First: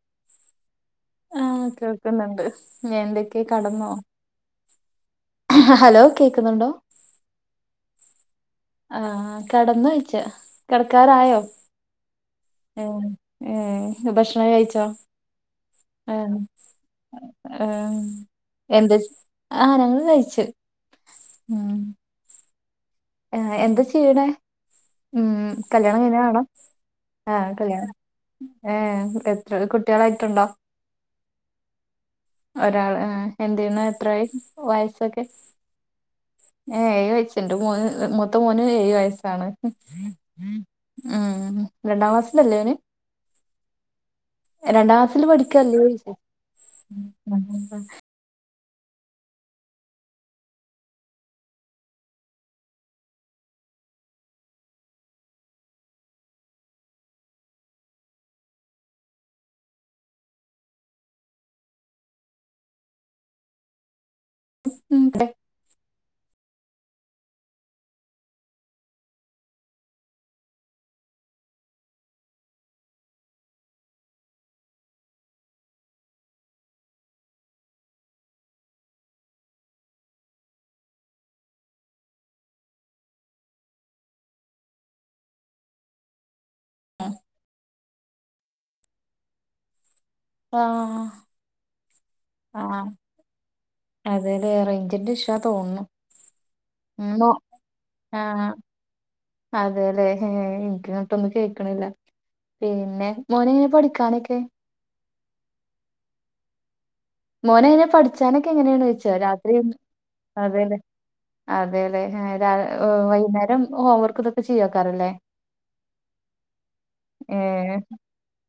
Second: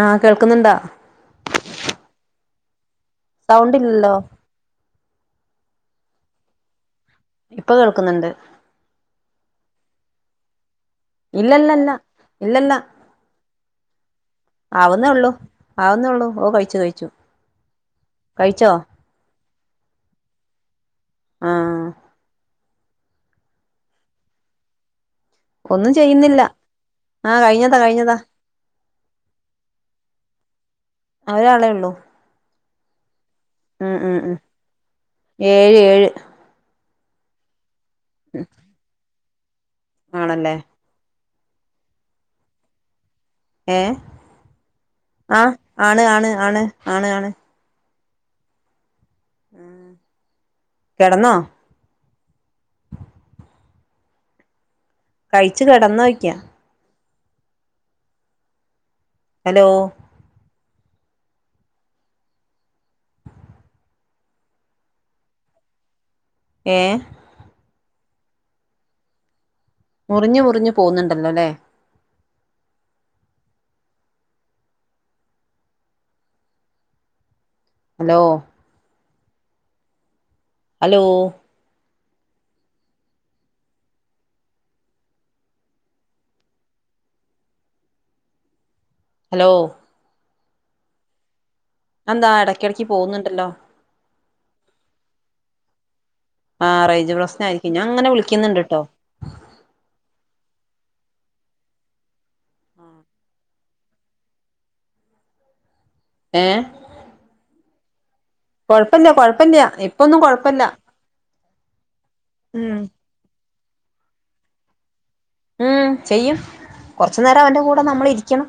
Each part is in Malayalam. ആഹ് കേൾക്കുന്നുണ്ടോ ആ കേൾക്കുന്നുണ്ട് ഞാ എന്തൊക്കെയ സൗണ്ട് കടന്നോ ഇല്ലല്ലോ ഹലോ കേക്കുന്നുണ്ടോ ഇപ്പ കേൾക്കുന്നുണ്ട് ആ കിടന്നു വച്ച കിടക്കാരായോ ഇല്ലല്ലല്ല ഇല്ലല്ല ആ ഭക്ഷണം കഴിച്ചോ ആവുന്നേ ഉള്ളൂ ആവുന്നേ ആ ഉള്ളൂ ഓ കഴിച്ചു കഴിച്ചു ആ കഴിച്ചോ എന്ത് ആ ഞങ്ങള് കഴിച്ചു ആ ആ എന്താ ചെയ്യണേ ഉം ഒന്നും കല്യാണം കഴിഞ്ഞാണോ ചെയ്യുന്നില്ല ആഹ് കഴിഞ്ഞതാ കല്യാണം കഴിഞ്ഞതാ ഏ എത്ര കുട്ടികളായിട്ടുണ്ടോ ഒരാളെ ഉള്ളൂ ഒരാൾ എന്ത് ചെയ്ണ് ഉം ഉം എത്രായി ഉം വയസ്സൊക്കെ ഏഴ് ഏഴ് ഏ ഏഴ് വയസ്സുണ്ട് മൂ മൊത്തം മോന് ഏഴ് വയസ്സാണ് ആണല്ലേ ഉം രണ്ടാം ക്ലാസിലല്ലേ അവന് ഏഹ് രണ്ടാം ക്ലാസിൽ ആഹ് പഠിക്കല്ലേ ആണ് ആണ് ആണ് ആണ് കടന്നോ കഴിച്ചു കിടന്നോക്കാ ഹലോ [unintelligible] ഏ മുറിഞ്ഞു മുറിഞ്ഞു പോുന്നുണ്ടല്ലോല്ലേ ഹലോ ഹലോ ആ ഹലോ ആ അതെന്താ ആ ഇടക്കിടക്ക് പോകുന്നുണ്ടല്ലോ അതല്ലേ റെഞ്ചിന്റെ ഇഷ്യൂ ആഹ് റേഞ്ച് മ്മു പ്രശ്നായിരിക്കും ഞാൻ അങ്ങനെ ആ വിളിക്കുന്നുണ്ട് ട്ടോ അതെ ല്ലെ ക്ക്ങ്ങട്ടൊന്നും കേക്ക്ണില്ല പിന്നെ മോനെങ്ങനെ പഠിക്കാനൊക്കെ ഏ മോനെങ്ങനെ പഠിച്ചാനൊക്കെ എങ്ങനെയാണ് ചോദിച്ചാ രാത്രി കൊഴപ്പല്ല ഇപ്പൊന്നും കൊഴപ്പല്ല അതല്ലെ അതെല്ലേ ഉം വൈകുന്നേരം ഹോം വർക്ക് ഇതൊക്കെ ചെയ്യേക്കാരം ല്ലേ ഉം ചെയ്യും കൊറച്ചുനരം അവന്റെ കൂടെ നമ്മൾ ഇരിക്കണം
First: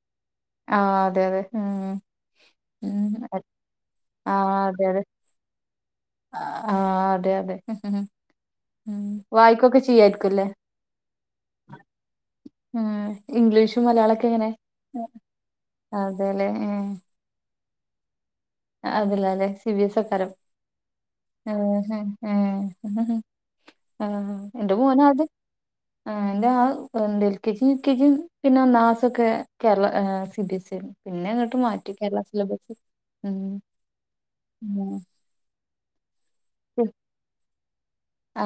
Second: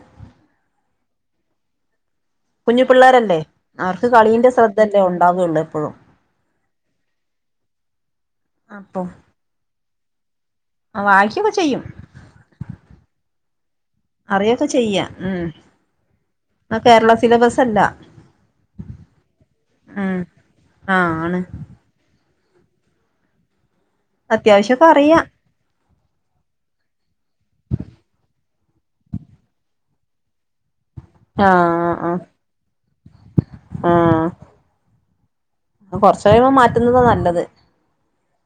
ആ അതെ അതെ ഉം കുഞ്ഞു പിള്ളേരല്ലേ ഉം അവർക്ക് ആഹ് കളീന്റെ ശ്രദ്ധല്ലേ ഒണ്ടാവുള്ളൂ എപ്പഴും ആ അതെ അതെ വായിക്കൊക്കെ ചെയ്യായിരിക്കുംല്ലേ ആ വായ്ക്കൊക്കെ ചെയ്യും ഉം ഇംഗ്ലീഷും മലയാളൊക്കെങ്ങനെ അറിയൊക്കെ ചെയ്യാ ഉം അതെല്ലേ ഏ തല്ല അതല്ല അല്ലെ സി ബി എസ് ഒക്കാരം ആഹ് ആണ് ആ ആ ൻ്റെ അത്യാവശ്യൊക്കെ മോന അറിയാം ത് ആ ന്റെ മോൻ ആ എ എൽ കെ ജിയും യു കെ ജിയും പിന്നെ ഒന്നാക്ലാസോക്കെ ഒക്കെ കേരള സി ബിഎസ്ഇ ആണ് പിന്നെ ങ്ങട്ട് മാറ്റി ആഹ് ആഹ് കേരള സിലബസ് ഉം കൊറച്ചു കഴിയുമ്പോ മാറ്റുന്നതാ നല്ലത്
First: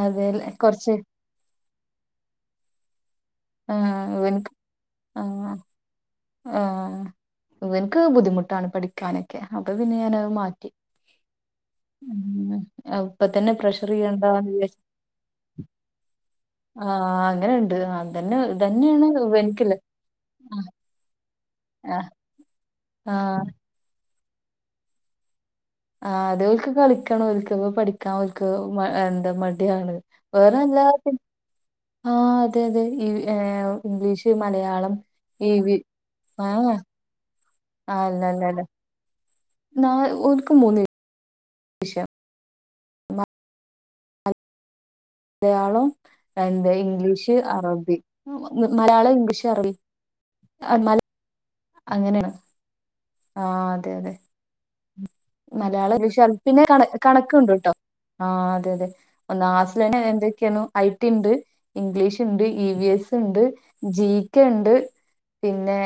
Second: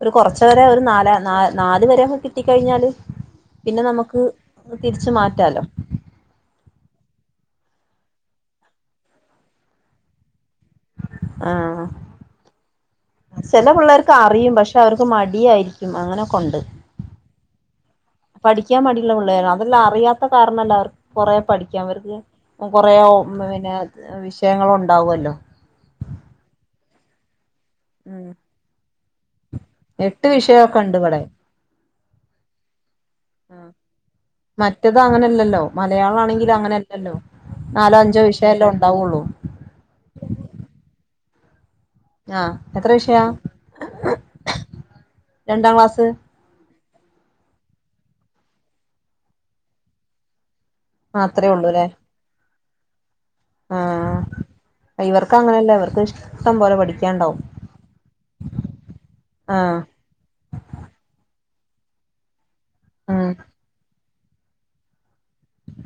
ഒരു കൊറച്ച് വെരെ ഒരു നാല് വെരെ കിട്ടി കഴിഞ്ഞാല് ആ ഇവനിക്ക് ആ മാറ്റാലോ ആ ഇവൻക്ക് ബുദ്ധിമുട്ടാണ് പഠിക്കാനൊക്കെ അപ്പൊ പിന്നെ ഞാനത് മാറ്റി ആഹ് ഉം ഇപ്പൊ തന്നെ ചില പ്രഷർ പിള്ളേർക്ക് ചെയ്യണ്ടാന്ന് അറിയും ലെ പക്ഷെ അവർക്ക് മടിയായിരിക്കും അങ്ങനൊക്കെ ഉണ്ട് ആ അങ്ങനെുണ്ട് ആ പഠിക്കാൻ മടിയുള്ള പിള്ളോരാ അതെല്ലാം അറിയാത്ത കാരണല്ല അവർക്ക് കൊറെ ആഹ് പഠിക്കാൻവർക്ക് കൊറെേ ആഹ് പിന്നെ വിഷയങ്ങള് ഉണ്ടാവല്ലോ ആ അതവർക്ക് കളിക്കണം ഒർക്കപ്പോ പഠിക്കാ ഉം വർക്ക് ഓ എന്താ മ- മടിയാണ് എട്ട് വിഷയൊക്കെ ഉണ്ട് വേറെല്ലാർ- ഇവിടെ ആ അതെ അതെ ഈ ഏ ഇംഗ്ലീഷ് മലയാളം ഈ വി ആ ല്ലോ നാലോ അഞ്ചോ വിഷയല്ലോ ണ്ടാവുള്ളൂ [unintelligible] ആ എത്ര വിഷയ എയാളും ക്ലാസ് എന്തയി ഇംഗ്ലീഷ്, അറബി, മലയാളം, ഇംഗ്ലീഷ്, അറബി, മല അത്രേ ഉള്ളൂ ല്ലേ ആ അതെ അതെ ഇവർക്ക് അങ്ങനെയല്ല മലയാളം ഇവർക്ക് ഇഷ്ടം പോലെ പഠിക്കാണ്ടാവും ആ അതെ അതെ ഒന്നാ ആഹ് ക്ലാസില് എന്തൊക്കെയാണ് ഐടിണ്ട് ഇംഗ്ലീഷ് ഉണ്ട് ഇ വി എസ് ഉം ഉണ്ട് ജി കെ ഉണ്ട് പിന്നെ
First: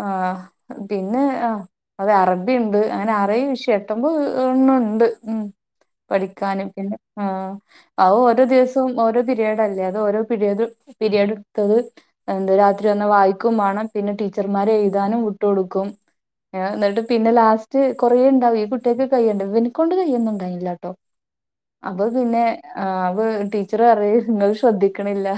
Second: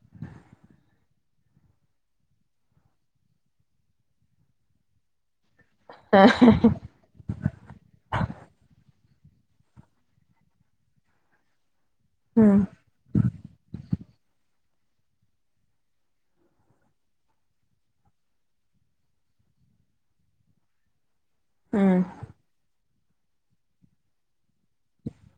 ആ പിന്നെ ആ അത് അറബി ഉണ്ട് അങ്ങനെ അറെഴ് വിഷ എട്ട് ഒമ്പത് ഒണ്ണ ഉണ്ട് പഠിക്കാനും പിന്നെ ആ അ ഓരോ ദിവസവും ഓരോ പിരീഡ് അല്ലേ അത് ഓരോ പിരീഡ് പിരീഡ്ട്ത്തത് എന്ത ഉം രാത്രി വന്ന് വായിക്കും വാണം ച്ചർമാര് എയ്താനും വിട്ട് കൊടുക്കും ന്നിട്ട് പിന്നെ ലാസ്റ്റ് കൊറെേ ഇണ്ടാവെ ഈ കുട്ട്യാക്ക് കയ്യണ്ടേ ഇവൻക്കൊണ്ട് കയ്യൊന്നുംണ്ടല്ലായിട്ടോ ഉം അപ്പൊ പിന്നെ ആ വ് വ ടീച്ചർ നിങ്ങൾ ശ്രദ്ധിക്കണില്ല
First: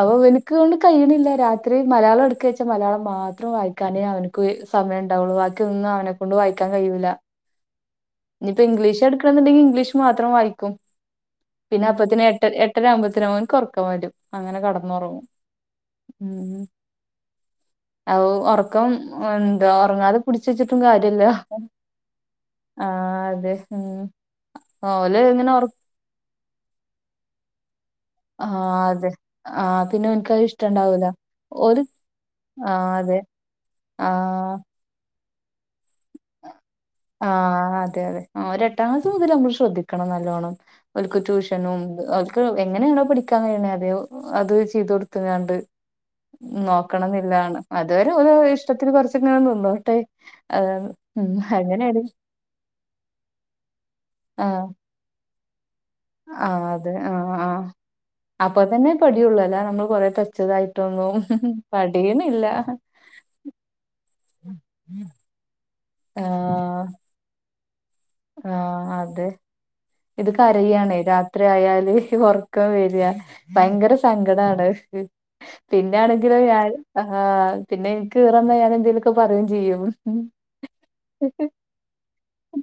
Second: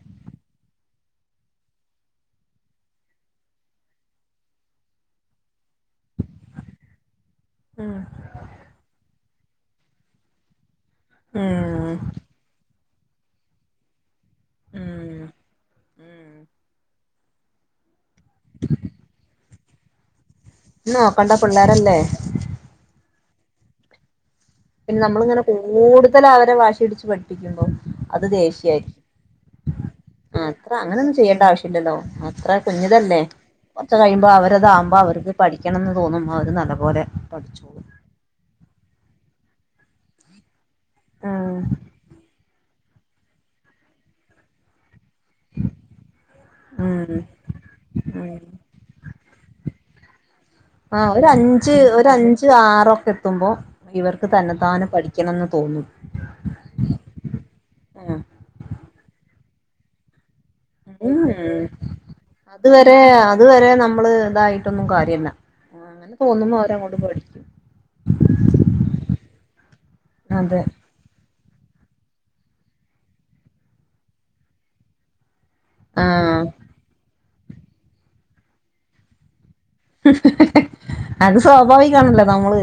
അവ എനക്ക്ണ്ട് കൈ [unintelligible] രാത്രി മലയാളം ഇട് ച്ച മലയാളം മാത്രം വായിക്കാനേ അവനക്ക് സമയമ ഉണ്ടാവുള്ളു ബാക്കി ഒന്നും അവനെ കൊണ്ട് വായിക്കാൻ കഴിയൂല്ല ഉം ഇനിയിപ്പ ഇംഗ്ലീഷ് എടുക്കണം എന്നുണ്ടെങ്കി ഇംഗ്ലീഷ് മാത്രം വായിക്കും പിന്നെ ഉം അപ്പത്തി എട്ട എട്ടരമ്പത്തിന ഒന്ക് കുറക്കാൻ പറ്റും അങ്ങനെ ഉം കടന്നൊർങ്ങും ഉം ഉം ആവു ഒർക്കം എന്ത ഒർങ്ങാതെ പിടിച്ചച്ചിട്ടും കാര്യല്ല നോക്കണ്ട പിള്ളേരല്ലേ ആ അതെ പിന്നെ ഓല് നമ്മളിങ്ങനെ ഇങ്ങനെ കൂടുതലവരെ വാശിടിച്ച് പഠിപ്പിക്കുമ്പം അത് ആഹ് ദേഷ്യയ്ര്ക്കും അതെ ആഹ് പിന്നെ ഓൻക്കത് അത്ര ഇഷ്ടണ്ടാവൂല അങ്ങനൊന്നും ഓല് ചെയ്യേണ്ടവശ്യല്ലല്ലോ അത്ര കു ആഹ് അതെ ഞ്ഞതല്ലേ കൊറ്ച്ച് കയുമ്പോ ആഹ് അവരതാവുമ്പോ അവര്ക്ക് പഠിക്കണന്ന് തോന്നും ഓര് നല്ലപോലെ പഠിച്ചോളും ട്ടാസ് മുതലമ്മള് ശ്രദ്ധിക്കണം നല്ലോണം ഓല്ക്ക് ഉം ട്യൂഷനും ഓല്ക്ക് എങ്ങനെണോ പഠിക്കാൻ കയ്യിണേ അതെ അത് ചെയ്തൊട്ത്ങ്ങാണ്ട് ഉം നോക്കണന്നില്ലാണ് അത് വരെ ഓല് ഉം ഓലഷ്ടത്തില് കൊർച്ചക്കങ്ങനെ നിന്നോട്ടെ അതാണ് ഒരഞ്ച് ഒരഞ്ച് ആറൊക്കെത്തുമ്പോ ഇവർക്ക് തന്നെത്താനെപഠിക്കണന്ന് തോന്നും. ആ അതെ ആ ആ ഉം അപ്പൊതന്നെ പഠ്യൊള്ളൂ അല്ലമ്മള് കൊറേ ത ഉം അത് വരെ അത് വരെ നമ്മള് തായിട്ടൊന്നും കാര്യല്ല അങ്ങനെ തോന്നുമ്പോ അവരങ്ങട്ട് പഠിക്കും. ആ അതെ ഇത് അതെ കരയാണെ രാ ത്രിയാല് ഒർക്കം വെരാ ഭയങ്കര സങ്കടാണ്. പിന്നൊണെങ്കിലോ ആഹ് ഞാന് ആ പിന്നെൻക്ക് ഈറന്ന ഞാനെന്തേലൊക്കെ പറിം അത് സ്വാഭാവികണല്ലോ നമ്മള്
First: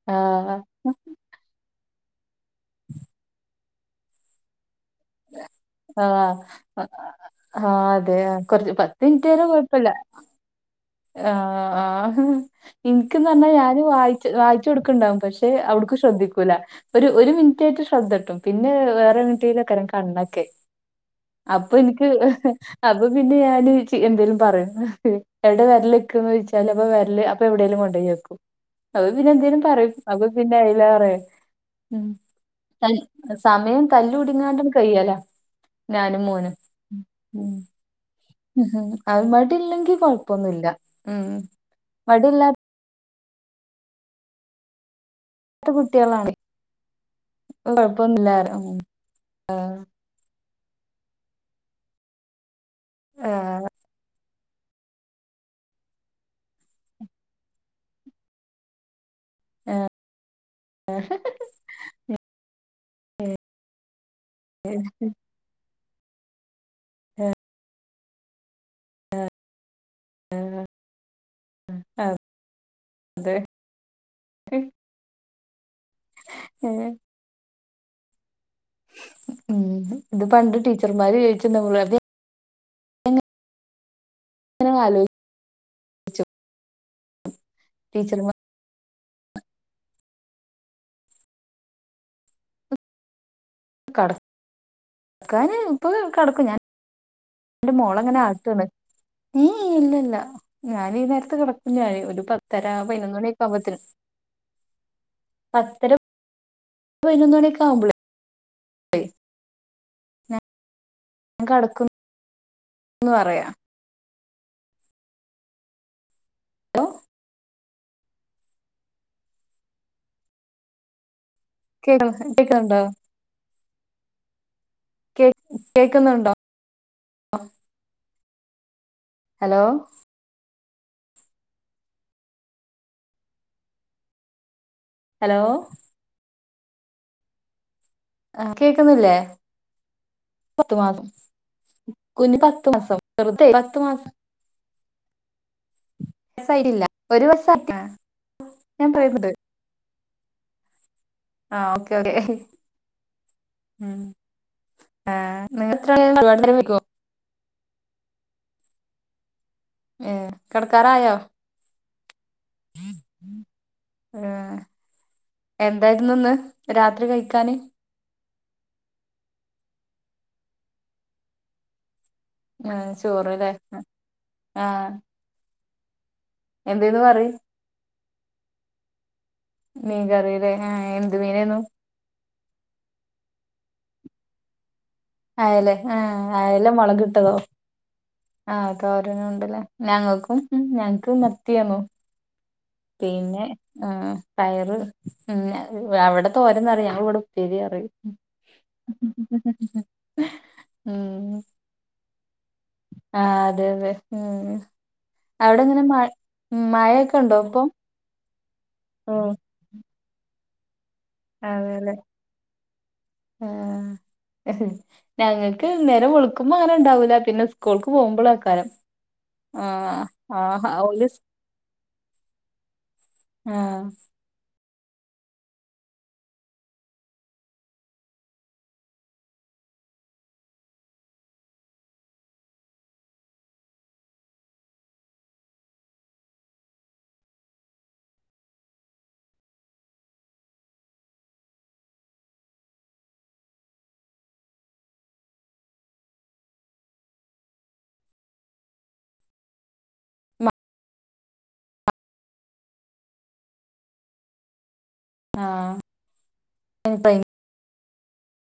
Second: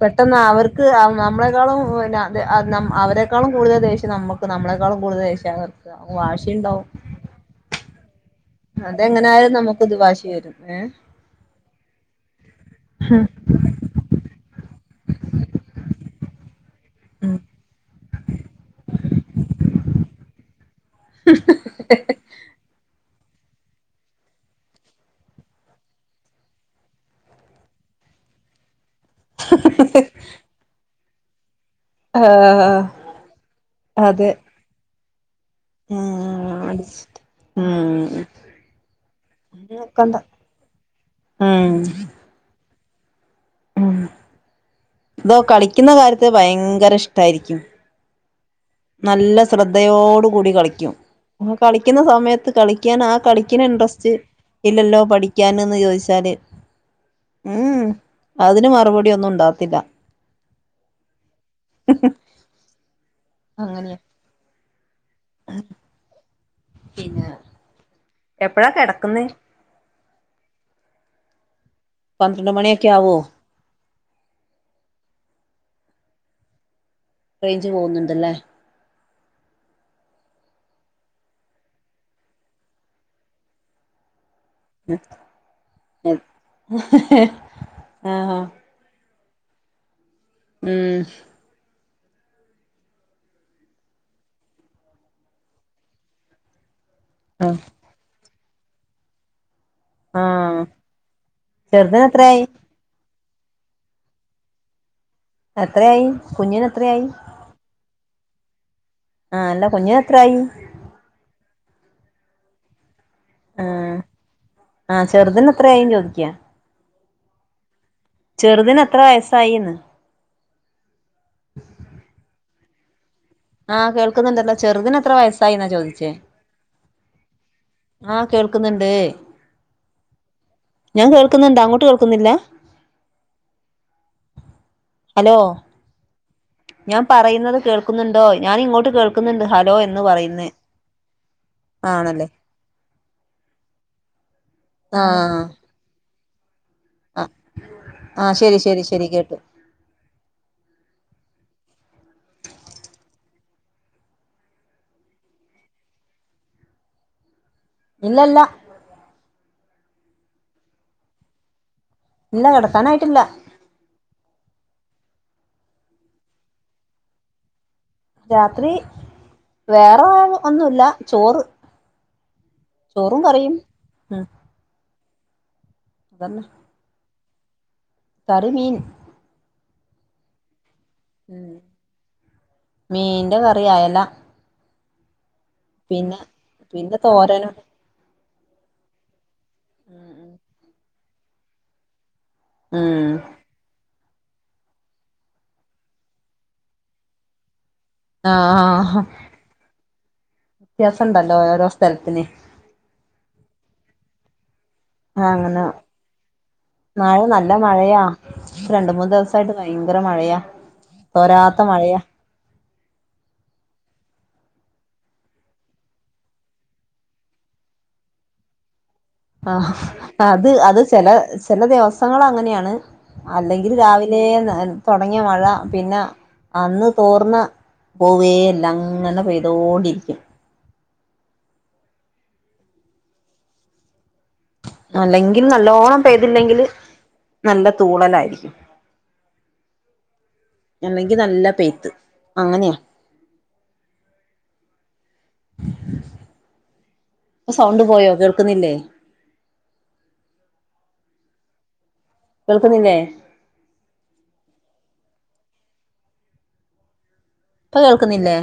പെട്ടെന്ന് ആഹ് അവർക്ക് അവ നമ്മളെക്കാളും ന ത് അ നമ് അവരെേക്കാളും കൂടുതൽ ദേഷ്യം നമക്ക് നമ്മളെ കാളും കൂടുതല്ദേഷ്യാവർക്കാ ആഹ് വാശിണ്ടാവും. ആഹ് അതെ കൊറച്ച് അതെങ്ങനായാലും നമക്കത് വാശി വെരും ഏ ആ ആ ഇൻക്ക്ന്നർഞ്ഞാ ഞാന് വായിച്ച വായി ച്ചോട്ക്ക്ണ്ടാവും പക്ഷെ അവട്ക്ക് ശ്രദ്ധിക്കൂല. ഒരു ഒരു മിൻറ്റായിട്ട് ശ്രദ്ധട്ടും പിന്നെ വേറെങ്ങെട്ടേലെക്കാരം കണ്ണൊക്കെ അപ്പ ഇൻക്ക് അപ്പൊ പിന്നെ ഞാന് ചെ എന്തേലും പറിം എവടെ വെര്ലെക്ക് ന്നോയ്ച്ചാല് അപ്പ വെര്ല് അപ്പ വെടെലും കൊണ്ടെ യെക്കും അത് പിന്നെ ന്തേലും പറിം അപ്പ പിന്നെ അയ്ലേറേ ഉം ആഹ് [unintelligible] സമയം അതെ തല്ലുടിങ്ങാണ്ടണ്ട് കയ്യല ഞാനും മോനും ഉം ഉം നോക്കണ്ട ഉം ഹും അഅ് വടില്ലെങ്കി കൊഴപ്പൊന്നുല്ല ഉം വടിയില്ലാ ഉം തോ കളിക്കുന്ന കാര്യത്തി കുട്ടികളാണ് ഭയങ്കര ഇഷ്ടായിരിക്കും. കൊഴപ്പൊന്നുല്ല പറയും നല്ല ശ്രദ്ധയോട് കൂടി കളിക്കും ആകളിക്കുന്ന സമയത്ത് കളി ക്ക്യാനാ കളിക്ക്യണ ആഹ് ഇൻട്രസ്റ്റ് ഇല്ലല്ലോ പഠിക്ക്യാന് ന്ന് ചോയ്ച്ചാല് ഉം ഉം അതിന് മറുപടിയൊന്നുണ്ടാവത്തില്ല. ആ [unintelligible] അങ്ങനെയാ. ഉം ഹ് പിന്നെ. എപ്പഴാ കെടക്കുന്നേ പന്ത്രണ്ട് മണിയൊക്കവോ അതെ ഉം റെയ്ഞ്ച് പോവുന്നുണ്ട്ല്ലേ ഉം ഇത് പണ്ട് ടീച്ചർമാര് ചോയ്ച്ച് ണ്ടാവു അതെ ഞാൻ ഇങ്ങനെ ആലോചി [unintelligible] ടീച്ചർമാർ ആ. ഉം കടക്കാന് ഇപ്പൊ കടക്കും ഞാൻന്റെ മോളങ്ങനെ അ ട്ടാണ് ഏ ഇല്ലല്ല ആഹ് ഞാനീ ഈ നേരത്ത് കെടക്കും ഞാന് ചെറുതിന് ഒരു എത്രയായി പത്തര പതിനൊന്നണി മ്പോത്തിന് എത്രയായി കുഞ്ഞിനെത്രയായി? പതിനൊന്ന് മണിയൊക്കെ ആവുമ്പളേ ആ അല്ല കുഞ്ഞിനെത്രായി? കടക്കും [unintelligible] ന്ന് പറയാ ആ ആ ചെറുതിന് എത്രയായി ചോദിക്കാ ഓ ചെറുതിന് എത്ര വയസായിന്ന് [unintelligible] കേക്കുന്നുണ്ടോ? ആഹ് കേൾക്കുന്നുണ്ടല്ലോ ചെറുതിന് എത്ര കേ വയസായിന്നാ ചോദിച്ചേ കേക്കുന്നുണ്ടോ [unintelligible] ആ കേൾക്കുന്ന്ണ്ട്. ഹലോ ഞാൻ കേൾക്കുന്നുണ്ട്, അങ്ങോട്ട് കേൾക്കുന്നില്ല? ഹലോ ഞാൻ പറയുന്നത് കേൾ ക്കുന്നുണ്ടോ? ആ ഞാൻ ഇങ്ങോട്ട് കേക്കുന്നില്ലേ കേൾക്കുന്നുണ്ട് ഹലോ എന്ന് പറയുന്ന്. കുഞ്ഞു പത്ത് മാസം പത്ത് മാസം ആഹ് ആ ശരി ശരി ശരി കേട്ടു [unintelligible] ആ ഓക്കെ ഓക്കെ ഉം ആ [unintelligible] ഇല്ലല്ല ഏ കെടക്കറായോ? ഇല്ല കെടക്കാനായിട്ടില്ല. ഏ എന്തായിരുന്നു ഇന്ന് രാത്രി കഴിക്കാന്? രാത്രി വേറെ ഒന്നുല്ല, ചോറ്. ഉം ചോറും ചോറ്ലേ കറിയും ഉം ആ. അതന്നെ എന്തെന്ന് കറി? കറി മീൻ. മീൻ കറി ലേ, ആ എന്ത് ഉം മീനേന്നു? മീന്റെ കറി അയല അയലെ ആ പിന്നെ അയല പിന്നെ മുളകിട്ടതോ? തോരനും ആ [unintelligible] ഞങ്ങൾക്കും, ഞങ്ങക്ക് മത്തിയേന്നു. ഉം പിന്നെ ആ പയറ്, അവിടെ തോരൻന്ന് പറയും ഞങ്ങളിവിടെ ഉപ്പേരി പറയും. ആഹ ആഹ് ഹ വ്യത്യാസംണ്ടല്ലോ ഓരോ സ്ഥലത്തിന് ആ അതെ അതെ ഉം ആഹ് അവിടെ അങ്ങനെ ഇങ്ങനെ മ മഴയൊക്കെ മഴ ഉണ്ടോ നല്ല ഇപ്പൊ? മഴയാ രണ്ട് മൂന്ന് ദിവസായിട്ട് ഭയങ്കര മഴയാ. തോരാത്ത അതെല്ലേ മഴയാ. ആഹ് ഹും, ഞങ്ങക്ക് നേരം വെളുക്കുമ്പോ അങ്ങനെ ഉണ്ടാവൂല. പിന്നെ സ്കൂൾക്ക് പോകുമ്പളേക്കാരം. ആഹ ആഹ് അത് ആഹ് അത് ഓല് ചെല ചെല ദിവസങ്ങള് അങ്ങനെയാണ്. അല്ലെങ്കിൽ ആഹ് രാവിലേ തൊടങ്ങിയ മഴ പിന്നെ അന്ന് തോർന്ന് പോവേല്ല അങ്ങനെ പെയ്തോണ്ടിരിക്കും. അല്ലെങ്കിൽ നല്ലോണം പെയ്തില്ലെങ്കില് നല്ല തൂണലായിരിക്കും. [inaudible] അല്ലെങ്കി നല്ല പെയ്ത്ത്. അങ്ങനെയാ.. [inaudible] സൗണ്ട് പോയോ കേൾക്കുന്നില്ലേ? കേൾക്കുന്നില്ലേ ആഹ് [unintelligible] ഇപ്പൊ കേൾക്കുന്നില്ലേ